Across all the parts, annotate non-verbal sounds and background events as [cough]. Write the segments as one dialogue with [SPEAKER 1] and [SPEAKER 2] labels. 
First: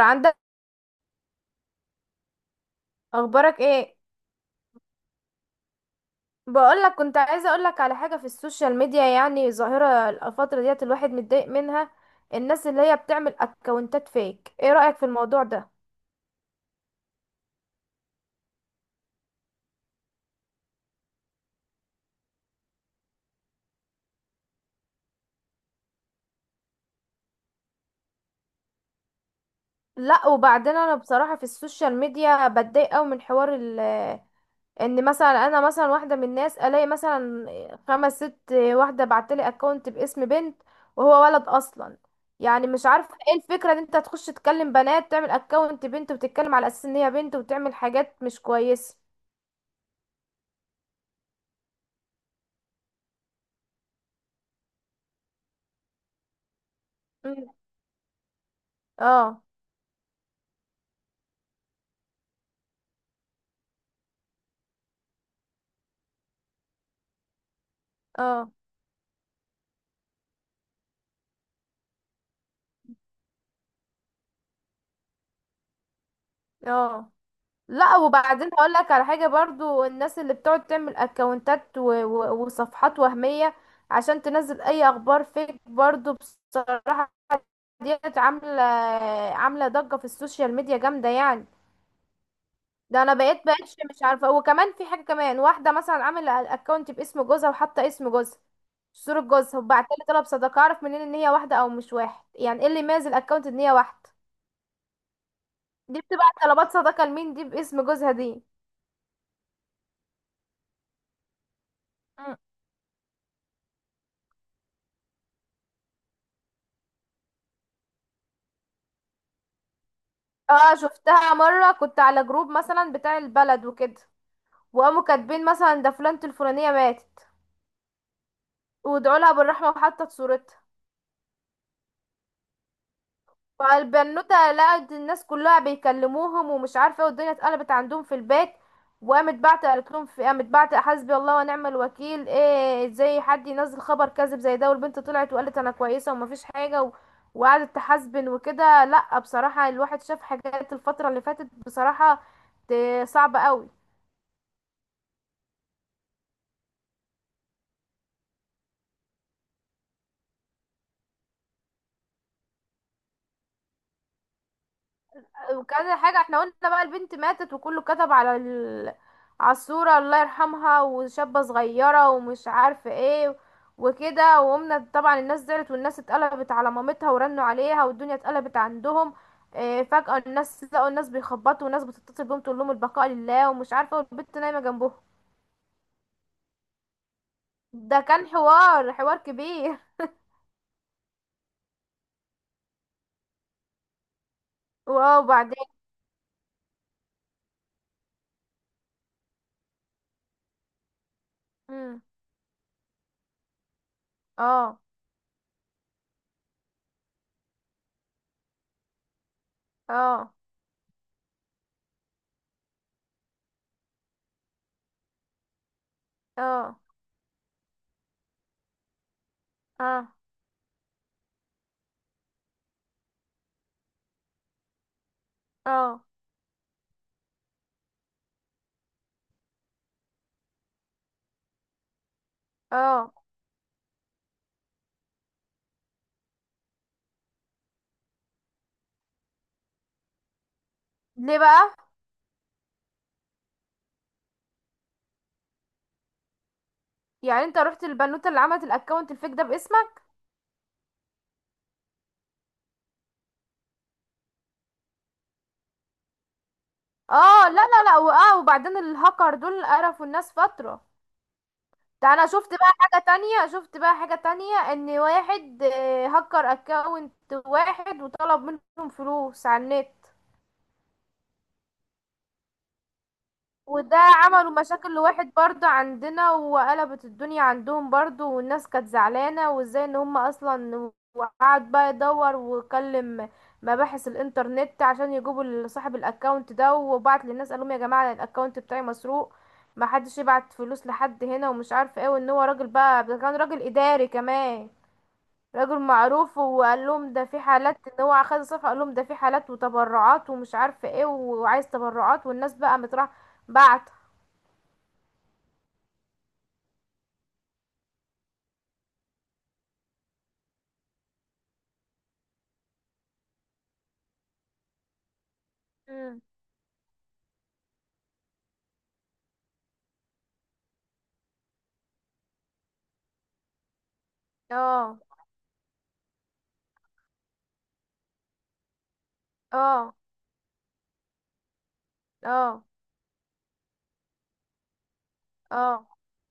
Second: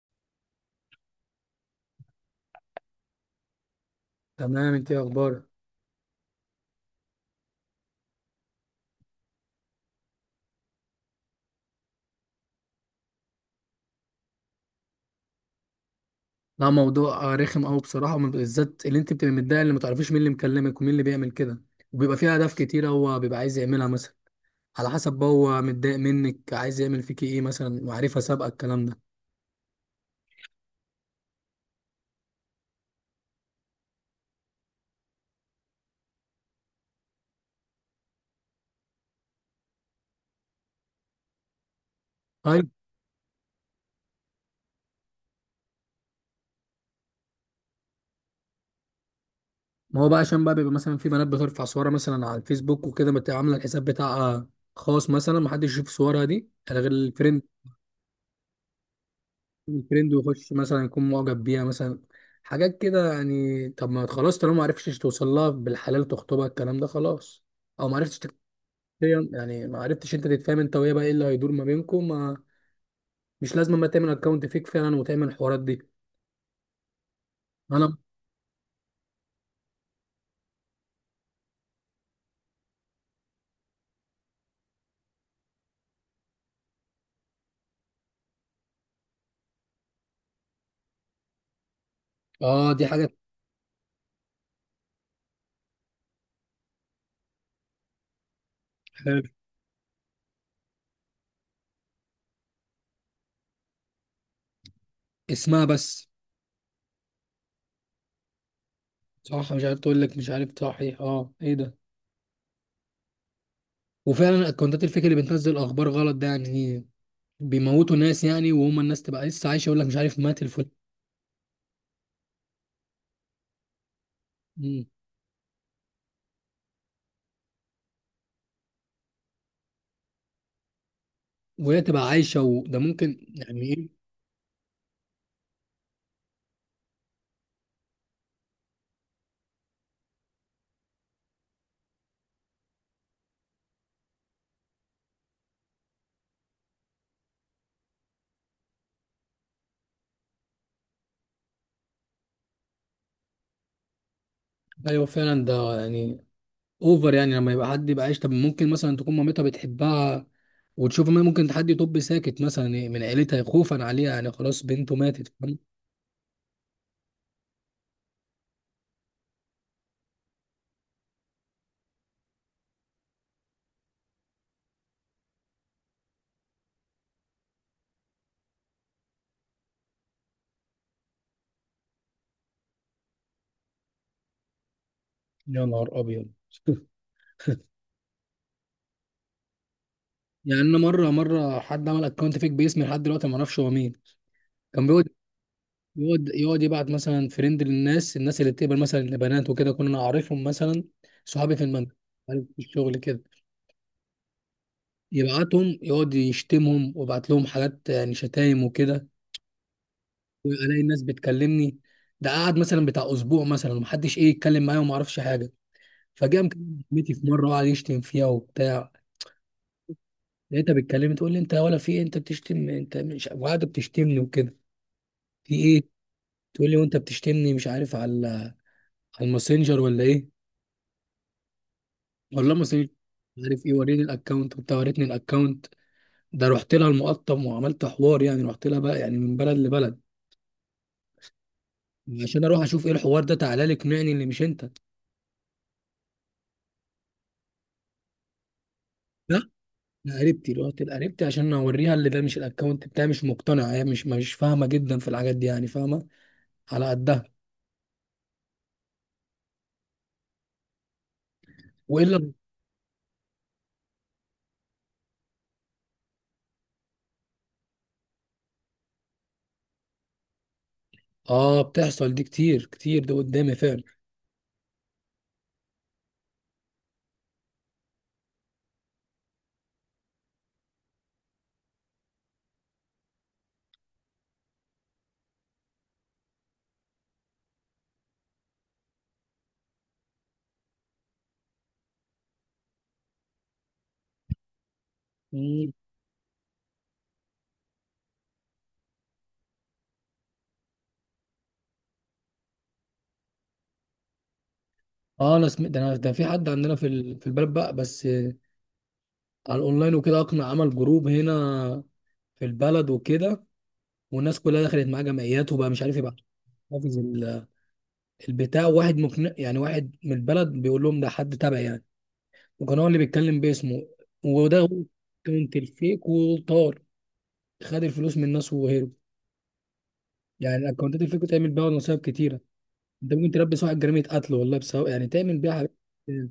[SPEAKER 1] عندك، اخبارك ايه؟
[SPEAKER 2] تمام، انت ايه اخبارك؟
[SPEAKER 1] بقول لك كنت عايزه اقول لك على حاجه في السوشيال ميديا، يعني ظاهره الفتره ديت الواحد متضايق منها. الناس اللي هي بتعمل اكونتات فيك، ايه رايك في الموضوع ده؟
[SPEAKER 2] لا، موضوع رخم قوي بصراحه، بالذات اللي انت بتبقى متضايق اللي ما تعرفيش مين اللي مكلمك ومين اللي بيعمل كده. وبيبقى فيه اهداف كتيره هو بيبقى عايز يعملها مثلا. على حسب بقى هو متضايق منك، عايز يعمل فيكي ايه مثلا، وعارفها سابقه الكلام ده.
[SPEAKER 1] لا وبعدين انا بصراحه في السوشيال ميديا بتضايق قوي من حوار ان مثلا، انا مثلا واحده من الناس الاقي مثلا خمس ست واحده بعتلي اكونت باسم بنت وهو ولد اصلا. يعني
[SPEAKER 2] طيب،
[SPEAKER 1] مش عارفه ايه الفكره ان انت تخش تكلم بنات، تعمل اكونت بنت وتتكلم على اساس ان هي بنت وتعمل حاجات مش كويسه.
[SPEAKER 2] ما هو بقى عشان بيبقى مثلا في بنات بترفع صورها مثلا على الفيسبوك وكده، بتبقى عامله الحساب بتاعها خاص مثلا، ما حدش يشوف صورها دي غير الفريند
[SPEAKER 1] مم. اه.
[SPEAKER 2] الترند، ويخش مثلا يكون معجب بيها مثلا، حاجات كده يعني. طب ما خلاص، طالما ما عرفتش توصل لها بالحلال تخطبها، الكلام ده خلاص. او ما عرفتش تت-
[SPEAKER 1] اه.
[SPEAKER 2] يعني ما عرفتش انت تتفاهم انت وهي، بقى ايه اللي هيدور ما بينكم؟ ما مش لازم ما تعمل اكونت فيك فعلا وتعمل الحوارات دي.
[SPEAKER 1] اه.
[SPEAKER 2] انا
[SPEAKER 1] لا وبعدين هقول لك على حاجه برضو، الناس اللي بتقعد تعمل اكونتات وصفحات وهميه عشان تنزل اي اخبار فيك برضو بصراحه. ديت عامله، عامله ضجه في السوشيال ميديا جامده يعني.
[SPEAKER 2] اه، دي
[SPEAKER 1] ده
[SPEAKER 2] حاجه.
[SPEAKER 1] انا بقيتش مش عارفه. وكمان في حاجه، كمان واحده مثلا عامله الاكونت باسم جوزها وحاطه اسم جوزها، صوره
[SPEAKER 2] حلو.
[SPEAKER 1] جوزها، وبعت لي طلب صداقه. اعرف منين ان هي واحده او مش واحد؟ يعني ايه اللي يميز الاكونت ان هي واحده؟
[SPEAKER 2] اسمها
[SPEAKER 1] دي
[SPEAKER 2] بس.
[SPEAKER 1] بتبعت طلبات صداقة لمين دي باسم جوزها دي؟
[SPEAKER 2] صح، مش عارف. تقول لك مش عارف، صحيح اه، ايه ده.
[SPEAKER 1] مم.
[SPEAKER 2] وفعلا الاكونتات الفيك اللي بتنزل اخبار غلط، ده يعني بيموتوا ناس يعني، وهم الناس تبقى لسه عايشه، يقول لك مش عارف مات الفلان،
[SPEAKER 1] اه شفتها مرة، كنت على جروب مثلا بتاع البلد وكده وقاموا كاتبين مثلا ده فلانة الفلانية ماتت وادعوا لها بالرحمة وحطت صورتها،
[SPEAKER 2] وهي تبقى عايشة. وده ممكن يعني ايه؟
[SPEAKER 1] فالبنوتة لقت الناس كلها بيكلموهم ومش عارفة ايه والدنيا اتقلبت عندهم في البيت. وقامت بعت، قالت لهم في، قامت بعت حسبي الله ونعم الوكيل، ايه ازاي حد ينزل خبر كاذب زي ده؟ والبنت طلعت وقالت انا كويسة ومفيش حاجة وقعدت تحاسبن وكده. لا بصراحة الواحد شاف حاجات الفترة اللي فاتت بصراحة صعبة قوي.
[SPEAKER 2] ايوه فعلا، ده يعني اوفر يعني، لما يبقى حد يبقى عايش. طب ممكن مثلا تكون مامتها بتحبها وتشوف، ما ممكن حد يطب ساكت مثلا إيه من عيلتها خوفا عليها يعني، خلاص بنته ماتت، فاهم؟
[SPEAKER 1] وكذا حاجة، احنا قلنا بقى البنت ماتت وكله كتب على على الصورة الله يرحمها وشابة صغيرة ومش عارفة ايه وكده، وقمنا طبعا الناس زعلت والناس اتقلبت على مامتها ورنوا عليها والدنيا اتقلبت عندهم. اه فجأة الناس لقوا الناس بيخبطوا والناس بتتصل بيهم تقول لهم البقاء لله ومش عارفة، والبنت نايمة جنبهم.
[SPEAKER 2] يا نهار ابيض. [laughs]
[SPEAKER 1] ده كان حوار كبير.
[SPEAKER 2] يعني انا مرة حد عمل اكونت فيك باسمي لحد دلوقتي ما اعرفش هو مين. كان
[SPEAKER 1] [laughs]
[SPEAKER 2] بيقعد،
[SPEAKER 1] واو وبعدين.
[SPEAKER 2] يقعد يبعت مثلا فريند للناس، الناس اللي بتقبل مثلا البنات وكده، كنا نعرفهم مثلا صحابي في المنزل،
[SPEAKER 1] مم.
[SPEAKER 2] في الشغل كده.
[SPEAKER 1] اه.
[SPEAKER 2] يبعتهم يقعد يشتمهم ويبعت لهم حاجات يعني شتايم وكده،
[SPEAKER 1] اه.
[SPEAKER 2] والاقي الناس بتكلمني. ده قعد مثلا بتاع اسبوع مثلا، ومحدش ايه يتكلم معايا وما اعرفش حاجه. فجاء
[SPEAKER 1] اه.
[SPEAKER 2] مكلم صاحبتي في مره وقعد يشتم فيها وبتاع،
[SPEAKER 1] اه.
[SPEAKER 2] لقيتها بتكلمني تقول لي: انت ولا في إيه؟ انت بتشتم، انت مش وقاعده بتشتمني وكده، في ايه؟
[SPEAKER 1] اه.
[SPEAKER 2] تقول لي: وانت بتشتمني. مش عارف، على على الماسنجر ولا ايه؟ والله ماسنجر،
[SPEAKER 1] اه.
[SPEAKER 2] مش عارف ايه، وريني الاكونت وبتاع. وريتني الاكونت، ده رحت لها المقطم وعملت حوار يعني، رحت لها بقى يعني من بلد لبلد،
[SPEAKER 1] ليه بقى؟
[SPEAKER 2] عشان اروح اشوف ايه الحوار ده. تعالى لي اقنعني اللي مش انت.
[SPEAKER 1] يعني انت رحت البنوتة اللي عملت الاكونت الفيك ده
[SPEAKER 2] لا،
[SPEAKER 1] باسمك؟
[SPEAKER 2] انا قريبتي، رحت لقريبتي عشان اوريها اللي ده مش الاكونت بتاعي، مش مقتنعه، هي مش فاهمه جدا في الحاجات دي يعني، فاهمه على قدها.
[SPEAKER 1] اه لا لا لا. واه وبعدين الهاكر دول قرفوا الناس فترة، ده انا
[SPEAKER 2] والا
[SPEAKER 1] شفت بقى حاجة تانية. شفت بقى حاجة تانية ان واحد هكر اكونت واحد وطلب منهم فلوس على النت.
[SPEAKER 2] اه، بتحصل دي كتير كتير، ده قدامي فعلا.
[SPEAKER 1] وده عملوا مشاكل لواحد برضه عندنا وقلبت الدنيا عندهم برضه، والناس كانت زعلانة وازاي ان هم اصلا. وقعد بقى يدور وكلم مباحث الانترنت عشان يجيبوا صاحب الاكونت ده، وبعت للناس قالهم يا جماعة أنا الاكونت بتاعي مسروق، ما حدش يبعت فلوس لحد، هنا ومش عارف ايه. وان هو راجل بقى، ده كان راجل اداري كمان،
[SPEAKER 2] مم.
[SPEAKER 1] راجل معروف. وقال لهم ده في حالات، ان هو اخد الصفحة قال لهم ده في حالات وتبرعات ومش عارف ايه وعايز تبرعات، والناس بقى متراح بعت.
[SPEAKER 2] اه، انا سمعت ده، انا ده في حد عندنا في في البلد بقى، بس آه، على الاونلاين وكده، اقنع عمل جروب هنا في البلد وكده، والناس كلها دخلت معاه جمعيات، وبقى مش عارف يبقى
[SPEAKER 1] مم.
[SPEAKER 2] حافظ البتاع. واحد مقنع يعني، واحد من البلد بيقول لهم ده حد تبعي يعني، وكان هو اللي بيتكلم باسمه. وده هو
[SPEAKER 1] اه.
[SPEAKER 2] الاكونت الفيك، وطار، خد الفلوس من الناس وهرب.
[SPEAKER 1] اه.
[SPEAKER 2] يعني الاكونتات الفيك بتعمل بيها نصايب كتيره،
[SPEAKER 1] اه.
[SPEAKER 2] انت ممكن تلبس واحد جريمه قتل والله، بسبب يعني تعمل بيها حاجات
[SPEAKER 1] اه.
[SPEAKER 2] كتير.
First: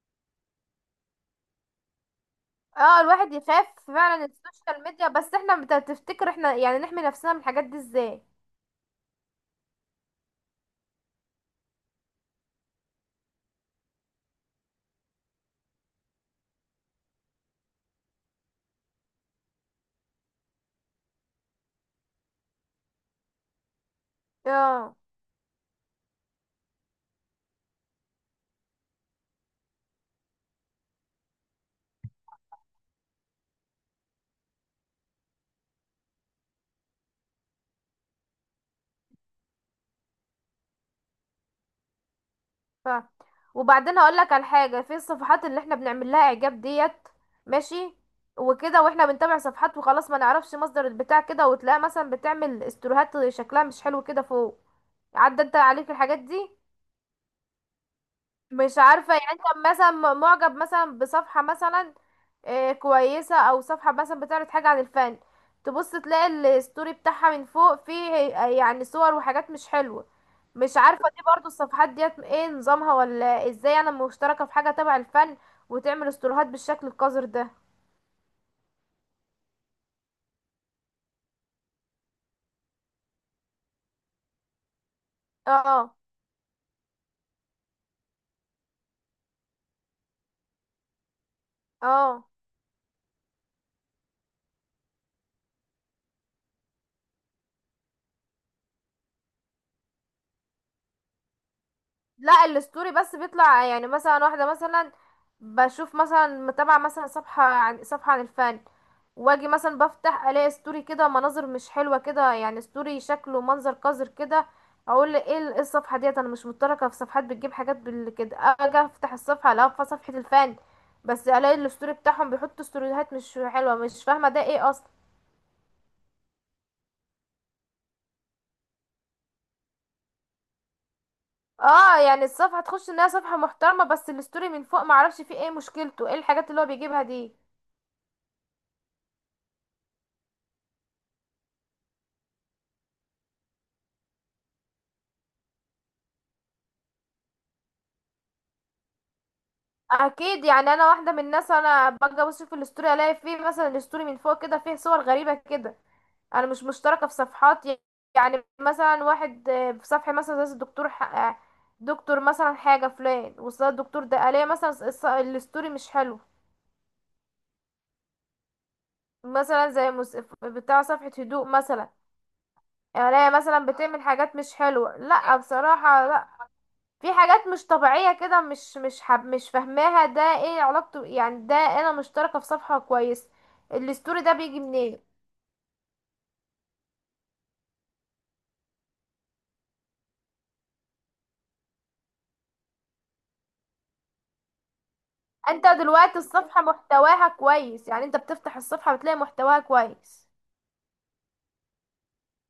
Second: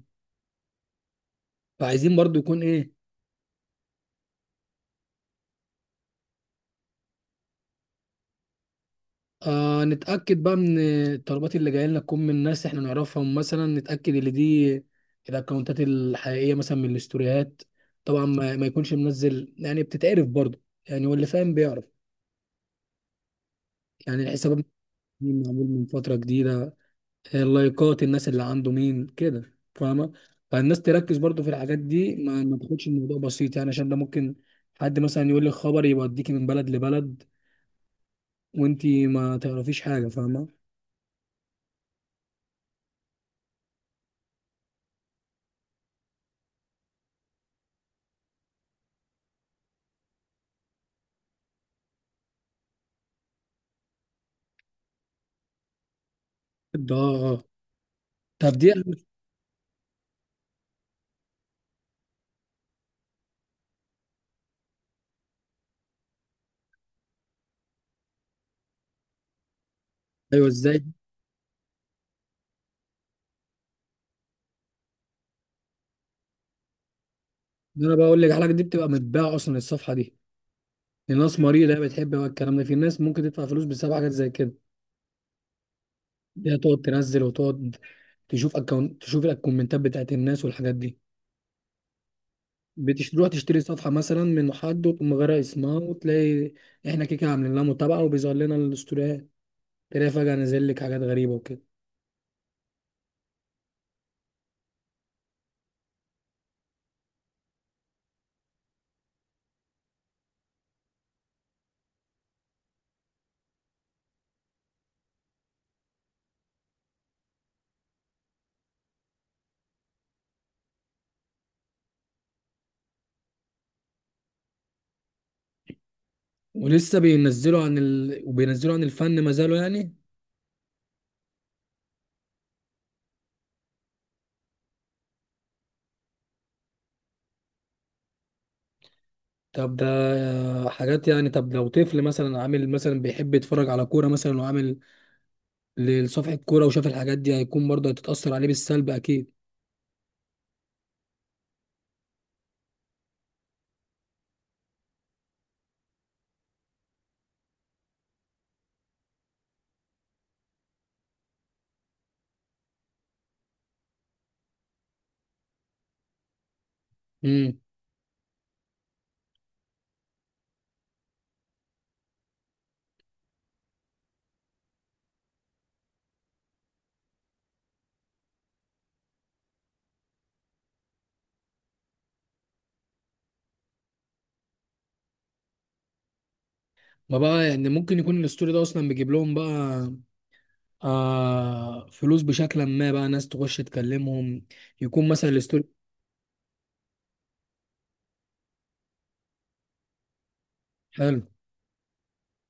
[SPEAKER 2] فعايزين برضو يكون ايه،
[SPEAKER 1] اه. الواحد يخاف فعلا السوشيال ميديا. بس احنا تفتكر احنا يعني نحمي نفسنا من الحاجات دي ازاي؟
[SPEAKER 2] آه، نتاكد بقى من الطلبات اللي جايه لنا تكون من ناس احنا نعرفهم مثلا، نتاكد ان دي الاكونتات الحقيقيه مثلا، من الاستوريات طبعا، ما يكونش منزل يعني، بتتعرف برضو يعني، واللي فاهم بيعرف يعني الحساب
[SPEAKER 1] اه.
[SPEAKER 2] معمول من فتره جديده، اللايكات الناس اللي عنده مين كده، فاهمه؟ فالناس تركز برضو في الحاجات دي، ما تاخدش الموضوع بسيط يعني، عشان ده ممكن حد مثلا يقول لك خبر يوديكي من بلد لبلد وانتي ما تعرفيش حاجه، فاهمه؟
[SPEAKER 1] ف وبعدين هقول لك على حاجه، في الصفحات اللي احنا بنعمل لها اعجاب ديت. ماشي وكده، واحنا بنتابع صفحات وخلاص ما نعرفش مصدر البتاع كده، وتلاقيها مثلا بتعمل استوريهات شكلها مش حلو كده فوق. عدى انت عليك الحاجات دي؟
[SPEAKER 2] ده اه، طب دي
[SPEAKER 1] مش عارفة يعني انت مثلا معجب مثلا بصفحة مثلا كويسة، او صفحة مثلا بتعرض حاجة عن الفن، تبص تلاقي الستوري بتاعها من فوق فيه يعني صور وحاجات مش حلوة.
[SPEAKER 2] ايوه
[SPEAKER 1] مش
[SPEAKER 2] ازاي.
[SPEAKER 1] عارفة دي برضو الصفحات ديت ايه نظامها ولا ازاي؟ انا مشتركة في حاجة تبع الفن وتعمل استوريهات بالشكل القذر ده؟
[SPEAKER 2] ده انا بقول لك الحاجه دي بتبقى متباعه اصلا، الصفحه دي لناس مريضه بتحب بقى الكلام ده، في ناس ممكن تدفع فلوس بسبب حاجات زي كده.
[SPEAKER 1] اه
[SPEAKER 2] دي هتقعد تنزل وتقعد تشوف الكومنتات بتاعت الناس والحاجات دي،
[SPEAKER 1] اه. اه.
[SPEAKER 2] بتروح تشتري صفحة مثلا من حد وتقوم غارق اسمها، وتلاقي احنا كده كده عاملين لها متابعة، وبيظهر لنا الاستوريات، تلاقي فجأة نازل لك حاجات غريبة وكده،
[SPEAKER 1] لا الستوري بس بيطلع، يعني مثلا واحدة مثلا بشوف مثلا متابعة مثلا صفحة، عن صفحة عن الفن، واجي مثلا بفتح الاقي ستوري كده مناظر مش حلوة كده، يعني ستوري شكله منظر قذر كده. اقول ايه إيه الصفحة ديت؟ انا مش متركة في صفحات بتجيب حاجات بال كده. اجي افتح الصفحة الاقي في صفحة الفن، بس الاقي الستوري بتاعهم بيحطوا ستوريهات مش حلوة، مش فاهمة ده ايه اصلا.
[SPEAKER 2] ولسه بينزلوا عن ال... وبينزلوا عن الفن ما زالوا يعني.
[SPEAKER 1] اه يعني الصفحة تخش انها صفحة محترمة بس الستوري من فوق معرفش فيه ايه مشكلته، ايه الحاجات اللي هو بيجيبها دي؟
[SPEAKER 2] طب ده حاجات يعني، طب لو طفل مثلا عامل مثلا بيحب يتفرج على كورة مثلا، وعامل لصفحة كورة وشاف الحاجات دي، هيكون برضه هتتأثر عليه بالسلب أكيد.
[SPEAKER 1] اكيد، يعني انا واحده من الناس انا باجي ابص في الاستوري الاقي فيه مثلا الاستوري من فوق كده فيه صور غريبه كده. انا مش مشتركه في صفحات يعني مثلا واحد في صفحه مثلا زي الدكتور دكتور مثلا حاجه فلان، وصل الدكتور ده الاقي مثلا الاستوري مش حلو.
[SPEAKER 2] امم
[SPEAKER 1] مثلا بتاع صفحه هدوء مثلا، الاقي مثلا بتعمل حاجات مش حلوه. لا بصراحه لا، في حاجات مش طبيعية كده، مش حب، مش فاهماها ده ايه علاقته؟ يعني ده انا مشتركة في صفحة كويس، الستوري ده بيجي منين؟
[SPEAKER 2] ما بقى يعني ممكن يكون الاستوري ده أصلا بيجيب لهم بقى آه فلوس بشكل ما، بقى ناس تخش تكلمهم، يكون مثلا الستوري
[SPEAKER 1] انت دلوقتي الصفحة محتواها كويس، يعني انت بتفتح الصفحة بتلاقي محتواها كويس،
[SPEAKER 2] حلو.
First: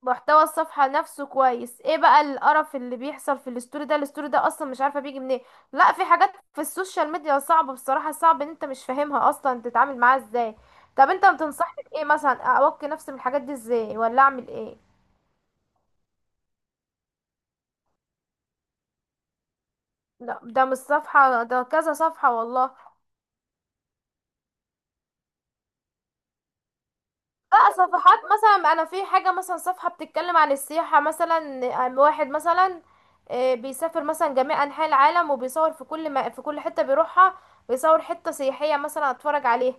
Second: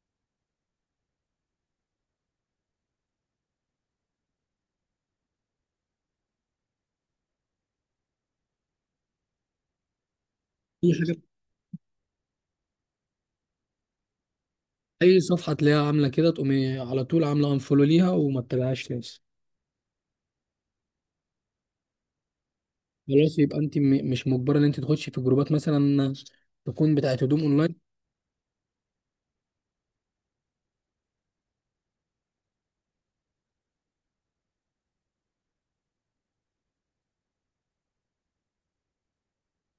[SPEAKER 1] محتوى الصفحة نفسه كويس، ايه بقى القرف اللي بيحصل في الستوري ده؟ الستوري ده اصلا مش عارفة بيجي منين. لا في حاجات في السوشيال ميديا صعبة بصراحة، صعب ان انت مش فاهمها اصلا تتعامل معاها ازاي.
[SPEAKER 2] اي
[SPEAKER 1] طب
[SPEAKER 2] حاجه
[SPEAKER 1] انت بتنصحني بايه مثلا اوقي نفسي من الحاجات دي ازاي ولا اعمل ايه؟
[SPEAKER 2] اي صفحه تلاقيها عامله كده، تقومي على طول عامله انفولو ليها وما تتابعهاش تاني.
[SPEAKER 1] لا ده مش صفحة، ده كذا صفحة والله.
[SPEAKER 2] خلاص، يبقى انت مش مجبره ان انت تخشي في جروبات مثلا تكون بتاعت هدوم
[SPEAKER 1] لا
[SPEAKER 2] اونلاين.
[SPEAKER 1] صفحات مثلا، انا في حاجة مثلا صفحة بتتكلم عن السياحة مثلا، عن واحد مثلا بيسافر مثلا جميع انحاء العالم وبيصور في كل، ما في كل حتة بيروحها بيصور حتة سياحية مثلا اتفرج عليها.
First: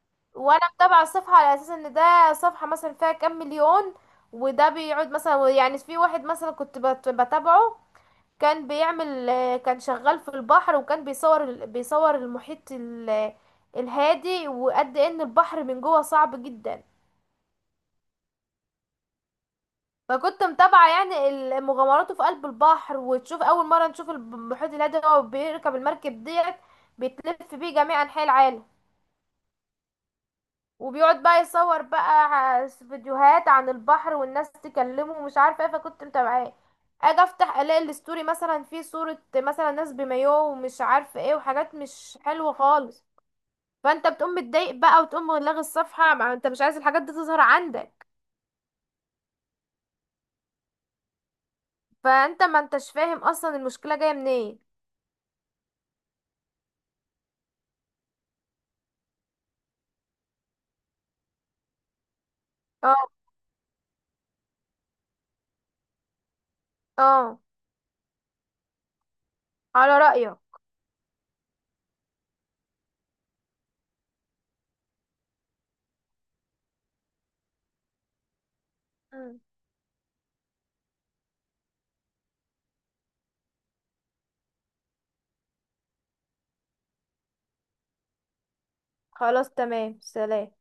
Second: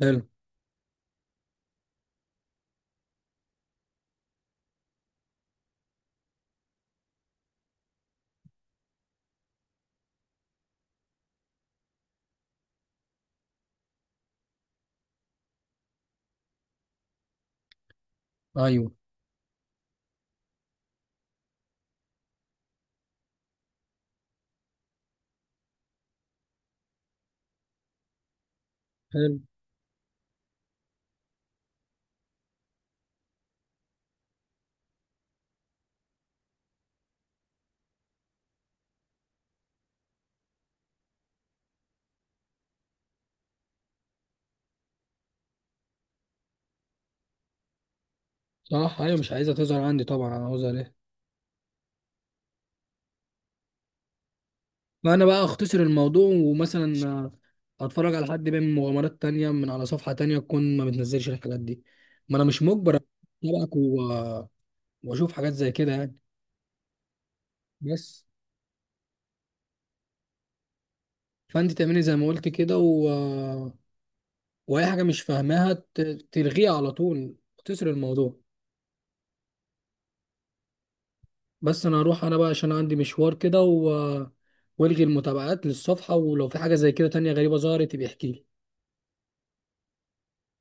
[SPEAKER 2] حلو،
[SPEAKER 1] وانا متابعة الصفحة على اساس ان ده صفحة مثلا فيها كام مليون. وده بيقعد مثلا، يعني في واحد مثلا كنت بتابعه، كان بيعمل كان شغال في البحر وكان بيصور بيصور المحيط الهادي، وقد ان البحر من جوه صعب جدا.
[SPEAKER 2] ايوه
[SPEAKER 1] فكنت متابعة يعني مغامراته في قلب البحر، وتشوف اول مرة نشوف المحيط الهادي، هو بيركب المركب ديت بيتلف بيه جميع انحاء العالم،
[SPEAKER 2] حلو،
[SPEAKER 1] وبيقعد بقى يصور بقى فيديوهات عن البحر والناس تكلمه ومش عارفه ايه، فكنت متابعاه. اجي افتح الاقي الستوري مثلا فيه صورة مثلا ناس بمايوه ومش عارفه ايه وحاجات مش حلوة خالص، فانت بتقوم متضايق بقى وتقوم لاغي الصفحة، ما انت مش عايز الحاجات دي تظهر عندك.
[SPEAKER 2] صح، ايوه، مش عايزها تظهر عندي طبعا، انا عاوزها ليه؟
[SPEAKER 1] فانت ما انتش فاهم اصلا المشكلة جاية منين.
[SPEAKER 2] فانا بقى اختصر الموضوع ومثلا آه، اتفرج على حد بيعمل مغامرات تانية من على صفحه تانية تكون ما بتنزلش الحاجات دي، ما انا مش مجبر
[SPEAKER 1] اه.
[SPEAKER 2] اتابعك واشوف حاجات زي كده يعني،
[SPEAKER 1] اه.
[SPEAKER 2] بس.
[SPEAKER 1] على رأيك.
[SPEAKER 2] فانت تعملي زي ما قلت كده و... واي حاجه مش فاهماها تلغيها على طول وتسر الموضوع.
[SPEAKER 1] مم.
[SPEAKER 2] بس انا هروح انا بقى عشان عندي مشوار كده، و... والغي المتابعات للصفحه، ولو في حاجه زي كده تانية غريبه ظهرت يبقى احكيلي.
[SPEAKER 1] خلاص تمام، سلام.